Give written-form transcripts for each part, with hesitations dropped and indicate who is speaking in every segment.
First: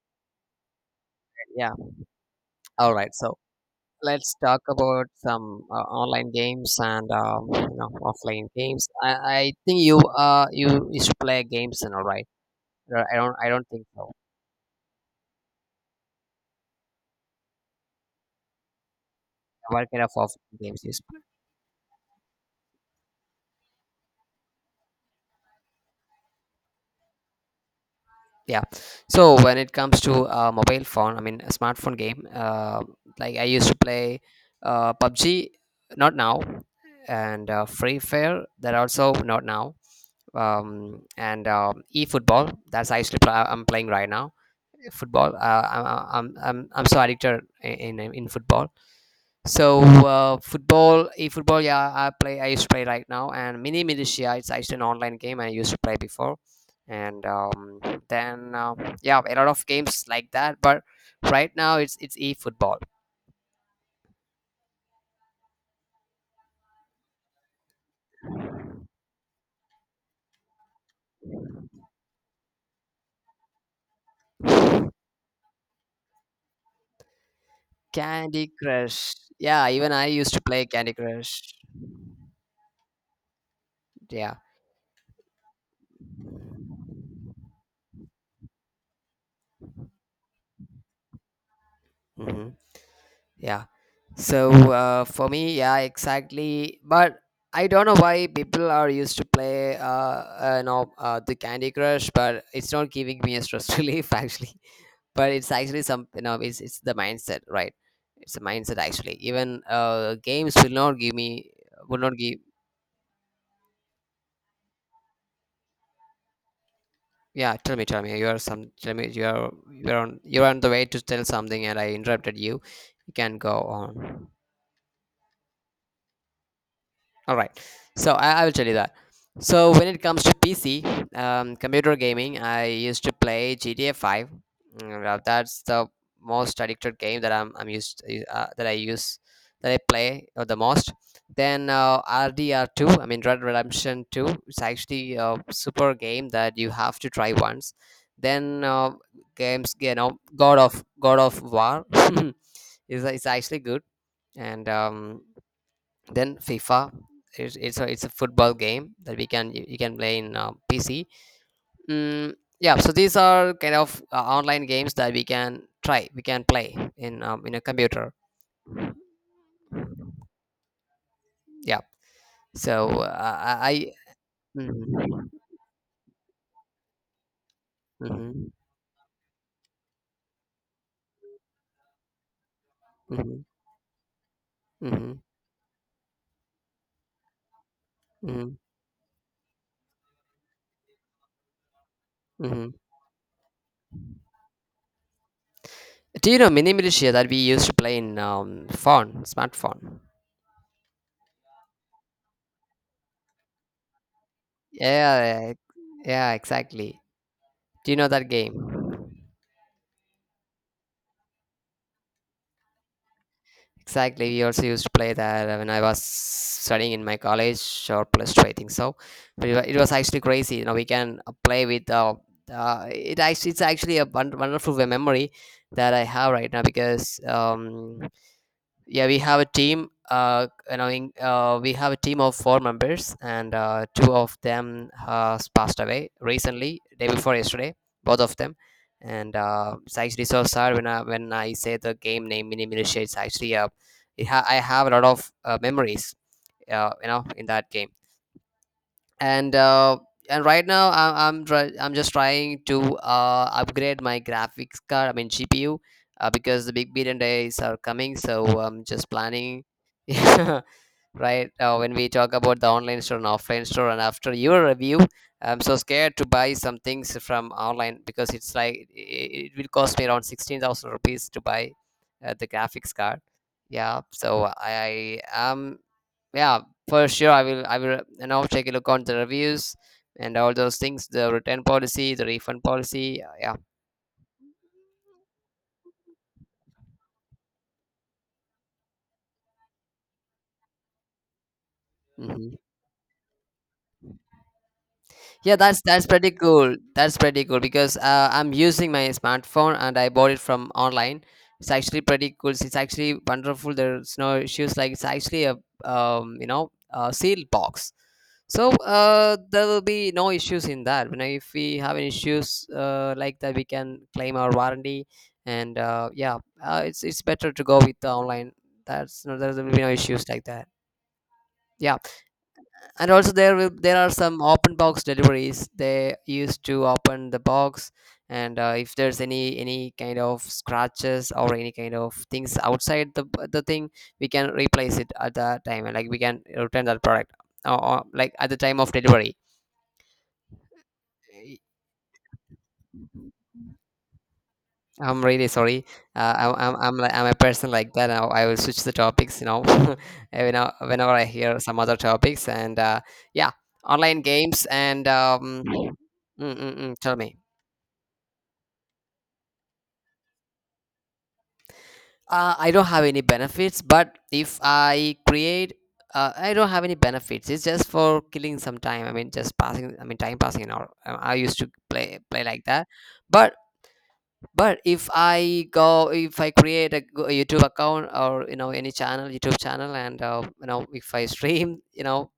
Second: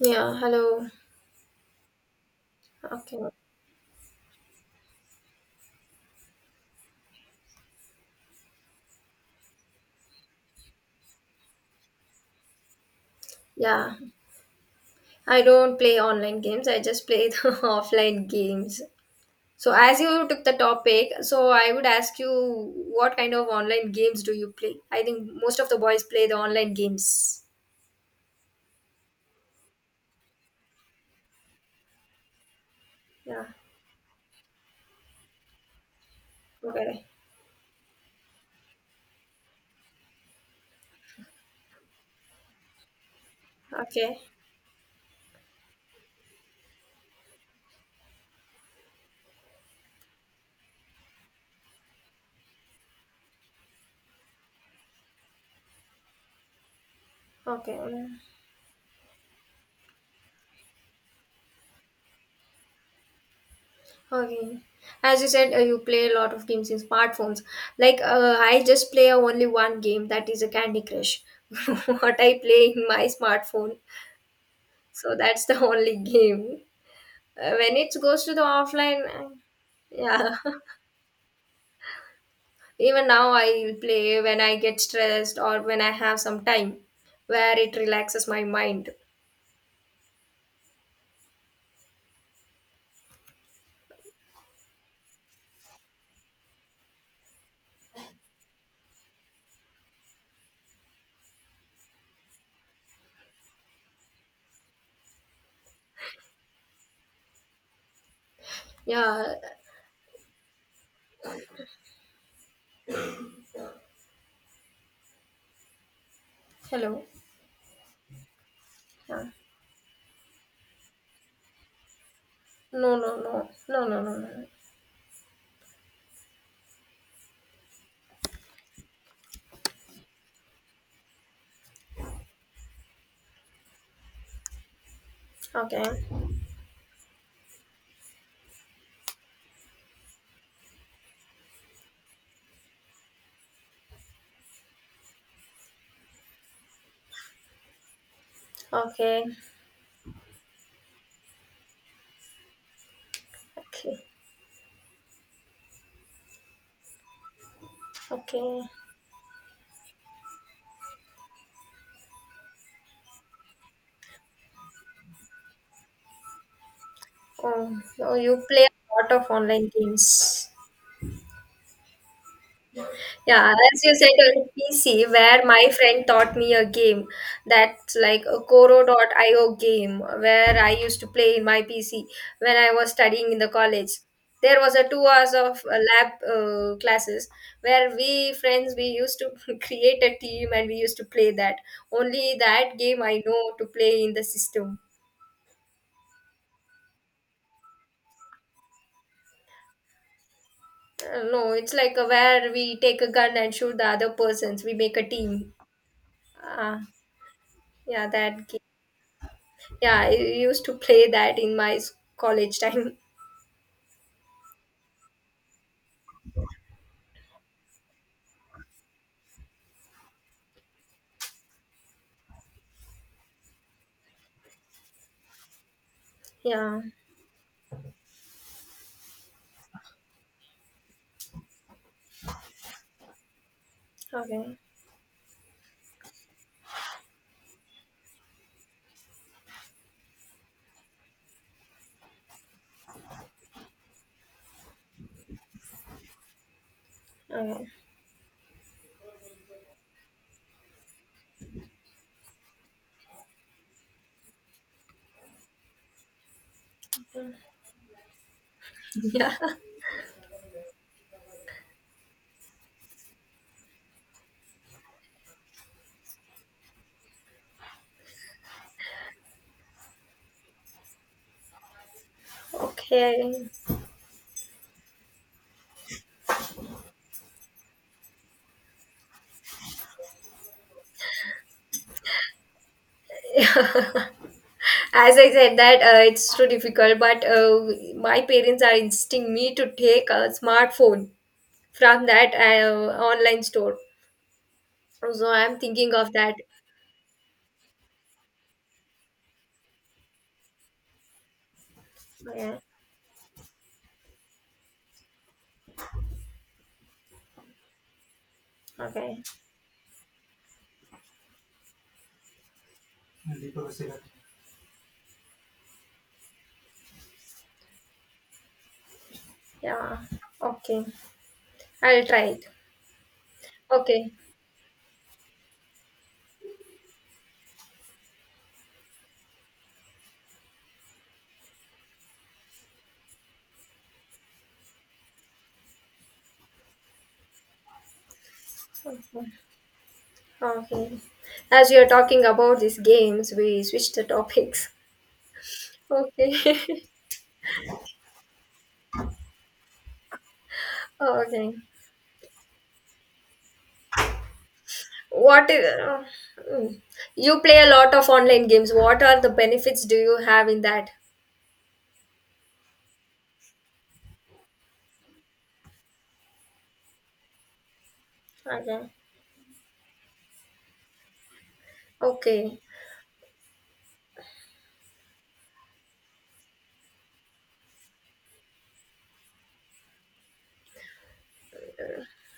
Speaker 1: Yeah, hello.
Speaker 2: Yeah. All right.
Speaker 1: Okay.
Speaker 2: So let's talk about some online games and offline games. I think you you used to play games and all right. I don't think
Speaker 1: Yeah,
Speaker 2: so.
Speaker 1: I don't play online games. I just play the offline games. So,
Speaker 2: What
Speaker 1: as
Speaker 2: kind of
Speaker 1: you took the
Speaker 2: offline games you
Speaker 1: topic,
Speaker 2: play?
Speaker 1: so I would ask you what kind of online games do you play? I think most of the boys play the online games.
Speaker 2: Yeah. So when it comes to mobile phone, I mean a smartphone game. Like I
Speaker 1: Yeah.
Speaker 2: used to play PUBG, not now,
Speaker 1: Okay.
Speaker 2: and Free Fire. That also not now. And e That's I used to play. I'm playing right
Speaker 1: Okay.
Speaker 2: now football. I'm so addicted in football. So football, e-football, yeah, I play. I used to play right now, and Mini Militia. It's actually an online game I used to play before, and
Speaker 1: Okay.
Speaker 2: then yeah, a lot of games like that. But right now, it's e-football.
Speaker 1: Okay. As you said, you play a lot of games in smartphones. Like, I just play only one game, that is a Candy Crush. What I play in my smartphone. So that's the only game. When it goes to the
Speaker 2: Candy
Speaker 1: offline,
Speaker 2: Crush. Yeah, even I used
Speaker 1: yeah,
Speaker 2: to play Candy Crush.
Speaker 1: even now I play
Speaker 2: Yeah.
Speaker 1: when I get stressed or when I have some time where it relaxes my mind.
Speaker 2: Hmm. Yeah. So for me, yeah, exactly. But I don't know why people are used to play, the Candy Crush, but it's not giving me a stress relief actually. But it's actually some, you know, it's the mindset, right? It's a mindset actually.
Speaker 1: Yeah,
Speaker 2: Even games will not give me, will not give.
Speaker 1: hello.
Speaker 2: Yeah, tell me, tell me. You are some. Tell me,
Speaker 1: Yeah.
Speaker 2: you're on the way to tell something, and I interrupted you.
Speaker 1: No,
Speaker 2: You
Speaker 1: no,
Speaker 2: can
Speaker 1: no,
Speaker 2: go
Speaker 1: no, no, no,
Speaker 2: on.
Speaker 1: no.
Speaker 2: All right. So I will tell you that. So when it comes to PC, computer gaming, I used to play GTA 5. That's the
Speaker 1: Okay,
Speaker 2: most addicted game that I'm used that I use that I play the most. Then RDR 2, I mean Red Dead Redemption 2. It's actually a super game that you have to try once. Then
Speaker 1: okay,
Speaker 2: games, you know, God of War is actually good,
Speaker 1: okay,
Speaker 2: and then FIFA. It's a football
Speaker 1: okay.
Speaker 2: game that you can play in PC. Mm, yeah, so these are kind of online games that we can play in a
Speaker 1: Oh,
Speaker 2: computer.
Speaker 1: no, you play a lot of online games.
Speaker 2: Yeah. So
Speaker 1: Yeah, as
Speaker 2: I.
Speaker 1: you said on PC,
Speaker 2: mhm,
Speaker 1: where my friend taught me a game that's like a
Speaker 2: mhm,
Speaker 1: Koro.io game, where I used to play in my PC when I was studying in
Speaker 2: mhm,
Speaker 1: the college. There was a two
Speaker 2: mhm,
Speaker 1: hours of lab classes where we
Speaker 2: mhm,
Speaker 1: friends we used to create a team and we used to play that. Only
Speaker 2: mhm.
Speaker 1: that game I know to play in the system.
Speaker 2: Do you know Mini Militia that we used to play in phone smartphone?
Speaker 1: No, it's like a, where we take a gun and shoot the other persons. We make a
Speaker 2: Yeah,
Speaker 1: team.
Speaker 2: yeah,
Speaker 1: Uh,
Speaker 2: exactly. Do you
Speaker 1: yeah,
Speaker 2: know that
Speaker 1: that game.
Speaker 2: game?
Speaker 1: Yeah, I used to play that in my college time.
Speaker 2: Exactly. We also used to play that when I was studying in my college or plus two, I think so. But it was actually crazy. You know, we can play with. It's actually a wonderful memory that I have right now
Speaker 1: Yeah.
Speaker 2: because yeah, we have a team. We have a team of four members, and two of
Speaker 1: Okay.
Speaker 2: them has passed away recently, day before yesterday, both of them. And it's actually so sad when I say the game name Mini Militia. It's actually I have a lot of memories. You know, in
Speaker 1: Okay.
Speaker 2: that game. And right now I'm just trying to upgrade my graphics card. I mean GPU, because the big billion days are coming. So I'm just
Speaker 1: Yeah.
Speaker 2: planning. Yeah, right. When we talk about the online store and offline store, and after your review, I'm so scared to buy some things from online because it will cost me around 16,000 rupees to buy the graphics card.
Speaker 1: Okay.
Speaker 2: Yeah, so I am, yeah, for sure I will, you know, take a look on the reviews and all those things, the return policy, the refund policy, yeah.
Speaker 1: As I said that it's too difficult, but my parents are insisting me to take a smartphone from that
Speaker 2: Mhm.
Speaker 1: online store. So
Speaker 2: Yeah,
Speaker 1: I'm
Speaker 2: that's
Speaker 1: thinking of
Speaker 2: pretty
Speaker 1: that.
Speaker 2: cool. That's pretty cool because I'm using my smartphone and I bought it from online. It's actually pretty cool.
Speaker 1: Okay.
Speaker 2: It's actually wonderful. There's no issues. Like it's actually a you know, a sealed box, so
Speaker 1: Okay.
Speaker 2: there will be no issues in that. You know, if we have any issues like that, we can claim our warranty. And yeah, it's better to go with the online. That's no, there will be no
Speaker 1: Yeah.
Speaker 2: issues like that.
Speaker 1: Okay.
Speaker 2: Yeah,
Speaker 1: I'll try it.
Speaker 2: and also there are
Speaker 1: Okay.
Speaker 2: some open box deliveries. They used to open the box, and if there's any kind of scratches or any kind of things outside the thing, we can replace it at that time, and like we can return that product, or like at the time of
Speaker 1: Okay.
Speaker 2: delivery.
Speaker 1: Okay.
Speaker 2: Y-
Speaker 1: As we are talking about these games, we switch the topics.
Speaker 2: I'm really sorry.
Speaker 1: Okay.
Speaker 2: I'm a person like that. Now I will switch the topics, you know, you know, whenever
Speaker 1: Oh,
Speaker 2: I
Speaker 1: okay.
Speaker 2: hear some other topics and yeah. Online games and
Speaker 1: What is, mm.
Speaker 2: tell me.
Speaker 1: you play a lot of online games. What are the benefits do you have in that?
Speaker 2: I don't have any benefits, but if I create, I don't have any benefits. It's just for killing some
Speaker 1: Okay.
Speaker 2: time. I mean, just passing. I mean, time passing. And all. I used to play
Speaker 1: Okay.
Speaker 2: like that. But but if if I create a YouTube account or you know any channel, YouTube channel, and you know, if I stream, you know,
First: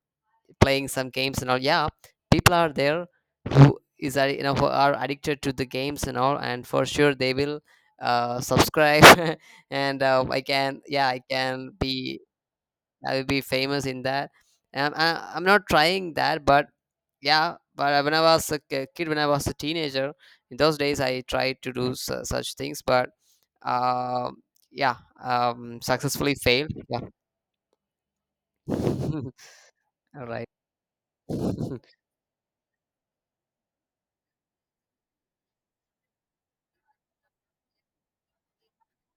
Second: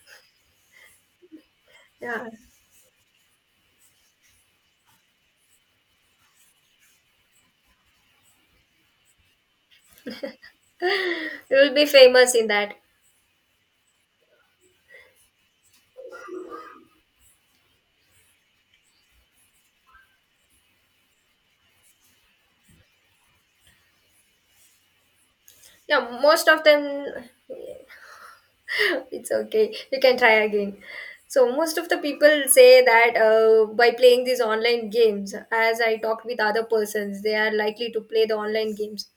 Speaker 2: playing some games and all, yeah,
Speaker 1: Yeah.
Speaker 2: people are there you know, who are addicted to the games and all, and for sure they will subscribe and I can, yeah, I
Speaker 1: You
Speaker 2: can
Speaker 1: will be
Speaker 2: be,
Speaker 1: famous in that.
Speaker 2: I will be famous in that. I'm not trying that, but yeah, but when I was a kid, when I was a teenager, in those days I tried to do such things, but um yeah,
Speaker 1: Yeah,
Speaker 2: successfully
Speaker 1: most of
Speaker 2: failed. Yeah.
Speaker 1: them. It's okay. You can
Speaker 2: All
Speaker 1: try
Speaker 2: right.
Speaker 1: again. So most of the people say that by playing these online games, as I talked with other persons, they are likely to play the online games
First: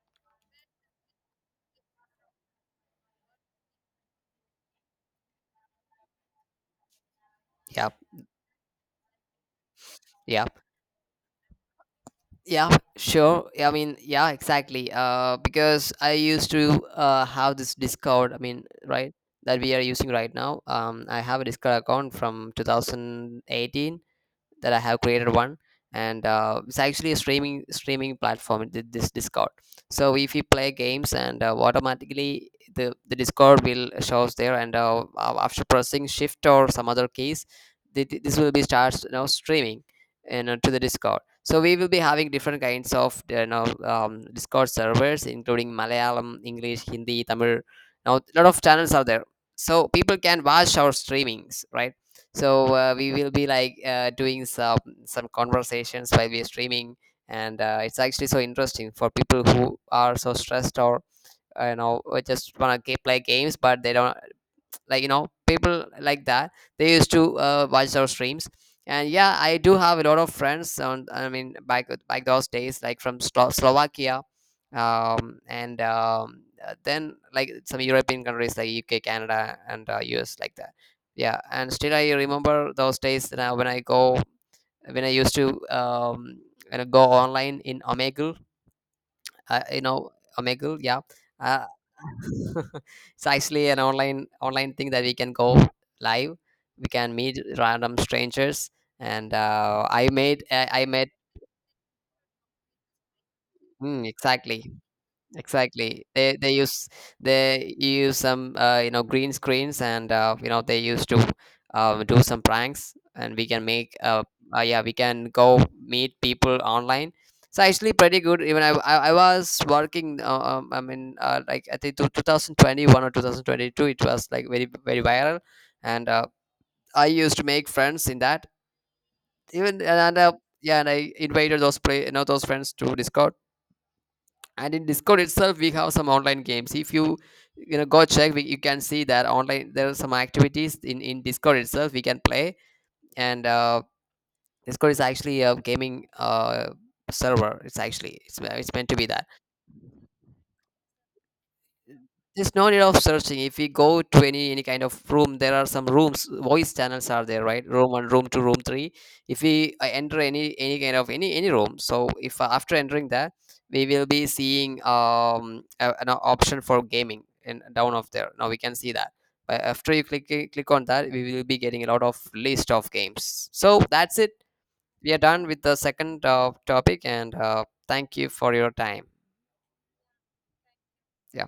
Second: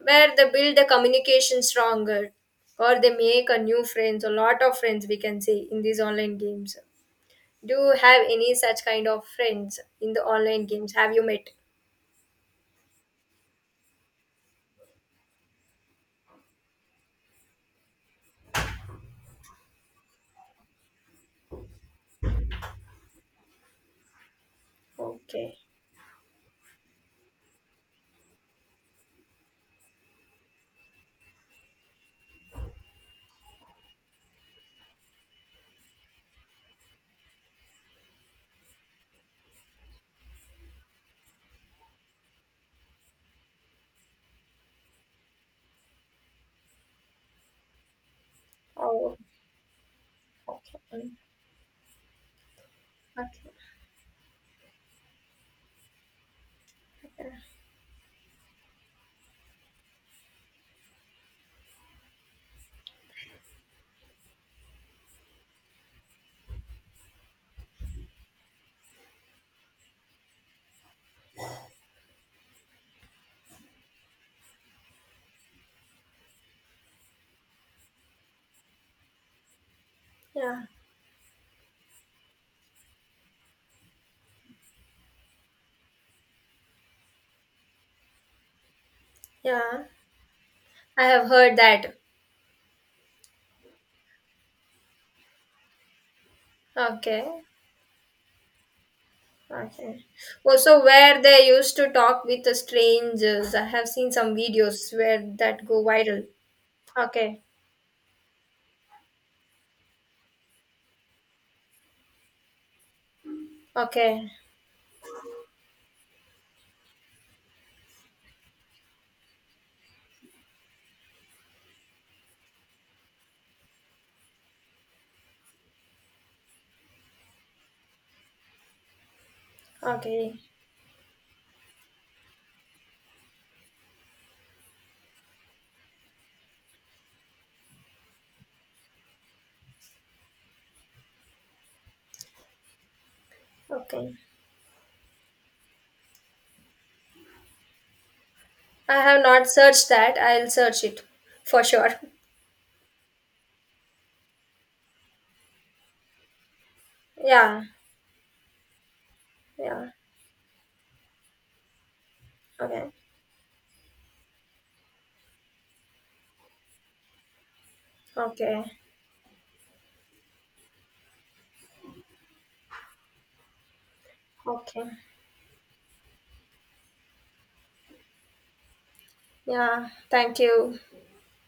Speaker 1: where they build the communication stronger, or they make a new friends, a lot of friends we can say in these online games. Do
Speaker 2: Yeah,
Speaker 1: you have any such kind of friends in the
Speaker 2: yeah.
Speaker 1: online games? Have you met?
Speaker 2: Yeah, sure. Yeah, I mean, yeah, exactly. Because I used to have this Discord. I mean, right, that we are using right now. I have a Discord account from 2018, that I have created
Speaker 1: Okay.
Speaker 2: one, and it's actually a streaming platform. This Discord. So if you play games, and automatically the Discord will shows there, and after pressing Shift or some other keys, this will be starts, you know, streaming, you know, to the Discord. So we will be having different kinds of, you know, Discord servers, including Malayalam, English, Hindi, Tamil. Now a lot of channels are
Speaker 1: Oh,
Speaker 2: there, so people can watch our
Speaker 1: okay.
Speaker 2: streamings, right? So we will be
Speaker 1: Okay.
Speaker 2: like doing some conversations while we're streaming, and it's actually so interesting for people who are so stressed or you know, or just want to play games but they don't, like, you know, people like that, they used to watch our streams. And yeah, I do have a lot of friends on, I mean, back those days, like from Slovakia, and then like some European countries like UK, Canada, and US, like
Speaker 1: Yeah.
Speaker 2: that. Yeah, and still I remember those days that I, when I go when I used to kind of go online in Omegle, uh, you
Speaker 1: Yeah.
Speaker 2: know Omegle, yeah.
Speaker 1: I have heard
Speaker 2: uh,
Speaker 1: that.
Speaker 2: it's actually an online thing that we can go live, we can
Speaker 1: Okay.
Speaker 2: meet random strangers, and
Speaker 1: Okay. Well,
Speaker 2: I
Speaker 1: so
Speaker 2: made.
Speaker 1: where they used to talk with the strangers, I have seen some
Speaker 2: Exactly.
Speaker 1: videos where that go
Speaker 2: Exactly.
Speaker 1: viral. Okay.
Speaker 2: They use some, you know, green screens, and you know, they used to do some pranks, and we can make
Speaker 1: Okay.
Speaker 2: yeah, we can go meet people online. It's actually pretty good. Even I was working like I think 2021 or 2022, it was like very viral. And I used to make friends in that even, and
Speaker 1: Okay.
Speaker 2: yeah. And I invited those play you know, those friends to Discord. And in discord itself we have some online games. If you, you know, go check, you can see that online there are some activities in discord itself we can play. And
Speaker 1: Okay.
Speaker 2: discord is actually a gaming server. It's meant to
Speaker 1: I
Speaker 2: be
Speaker 1: have
Speaker 2: that.
Speaker 1: not searched that. I'll search it for sure.
Speaker 2: There's no need of searching. If we go to any kind of room, there are some rooms, voice channels are there,
Speaker 1: Yeah.
Speaker 2: right? Room one, room two, room three. If we
Speaker 1: Yeah.
Speaker 2: enter any kind of any room, so if after
Speaker 1: Okay.
Speaker 2: entering that, we will be seeing an option for gaming, and down of there now we
Speaker 1: Okay.
Speaker 2: can see that. But after you click click on that, we will be getting a lot of list of games. So that's it.
Speaker 1: Okay.
Speaker 2: We are done with the second topic, and thank you for your time.
Speaker 1: Yeah. Thank you.
Speaker 2: Yeah.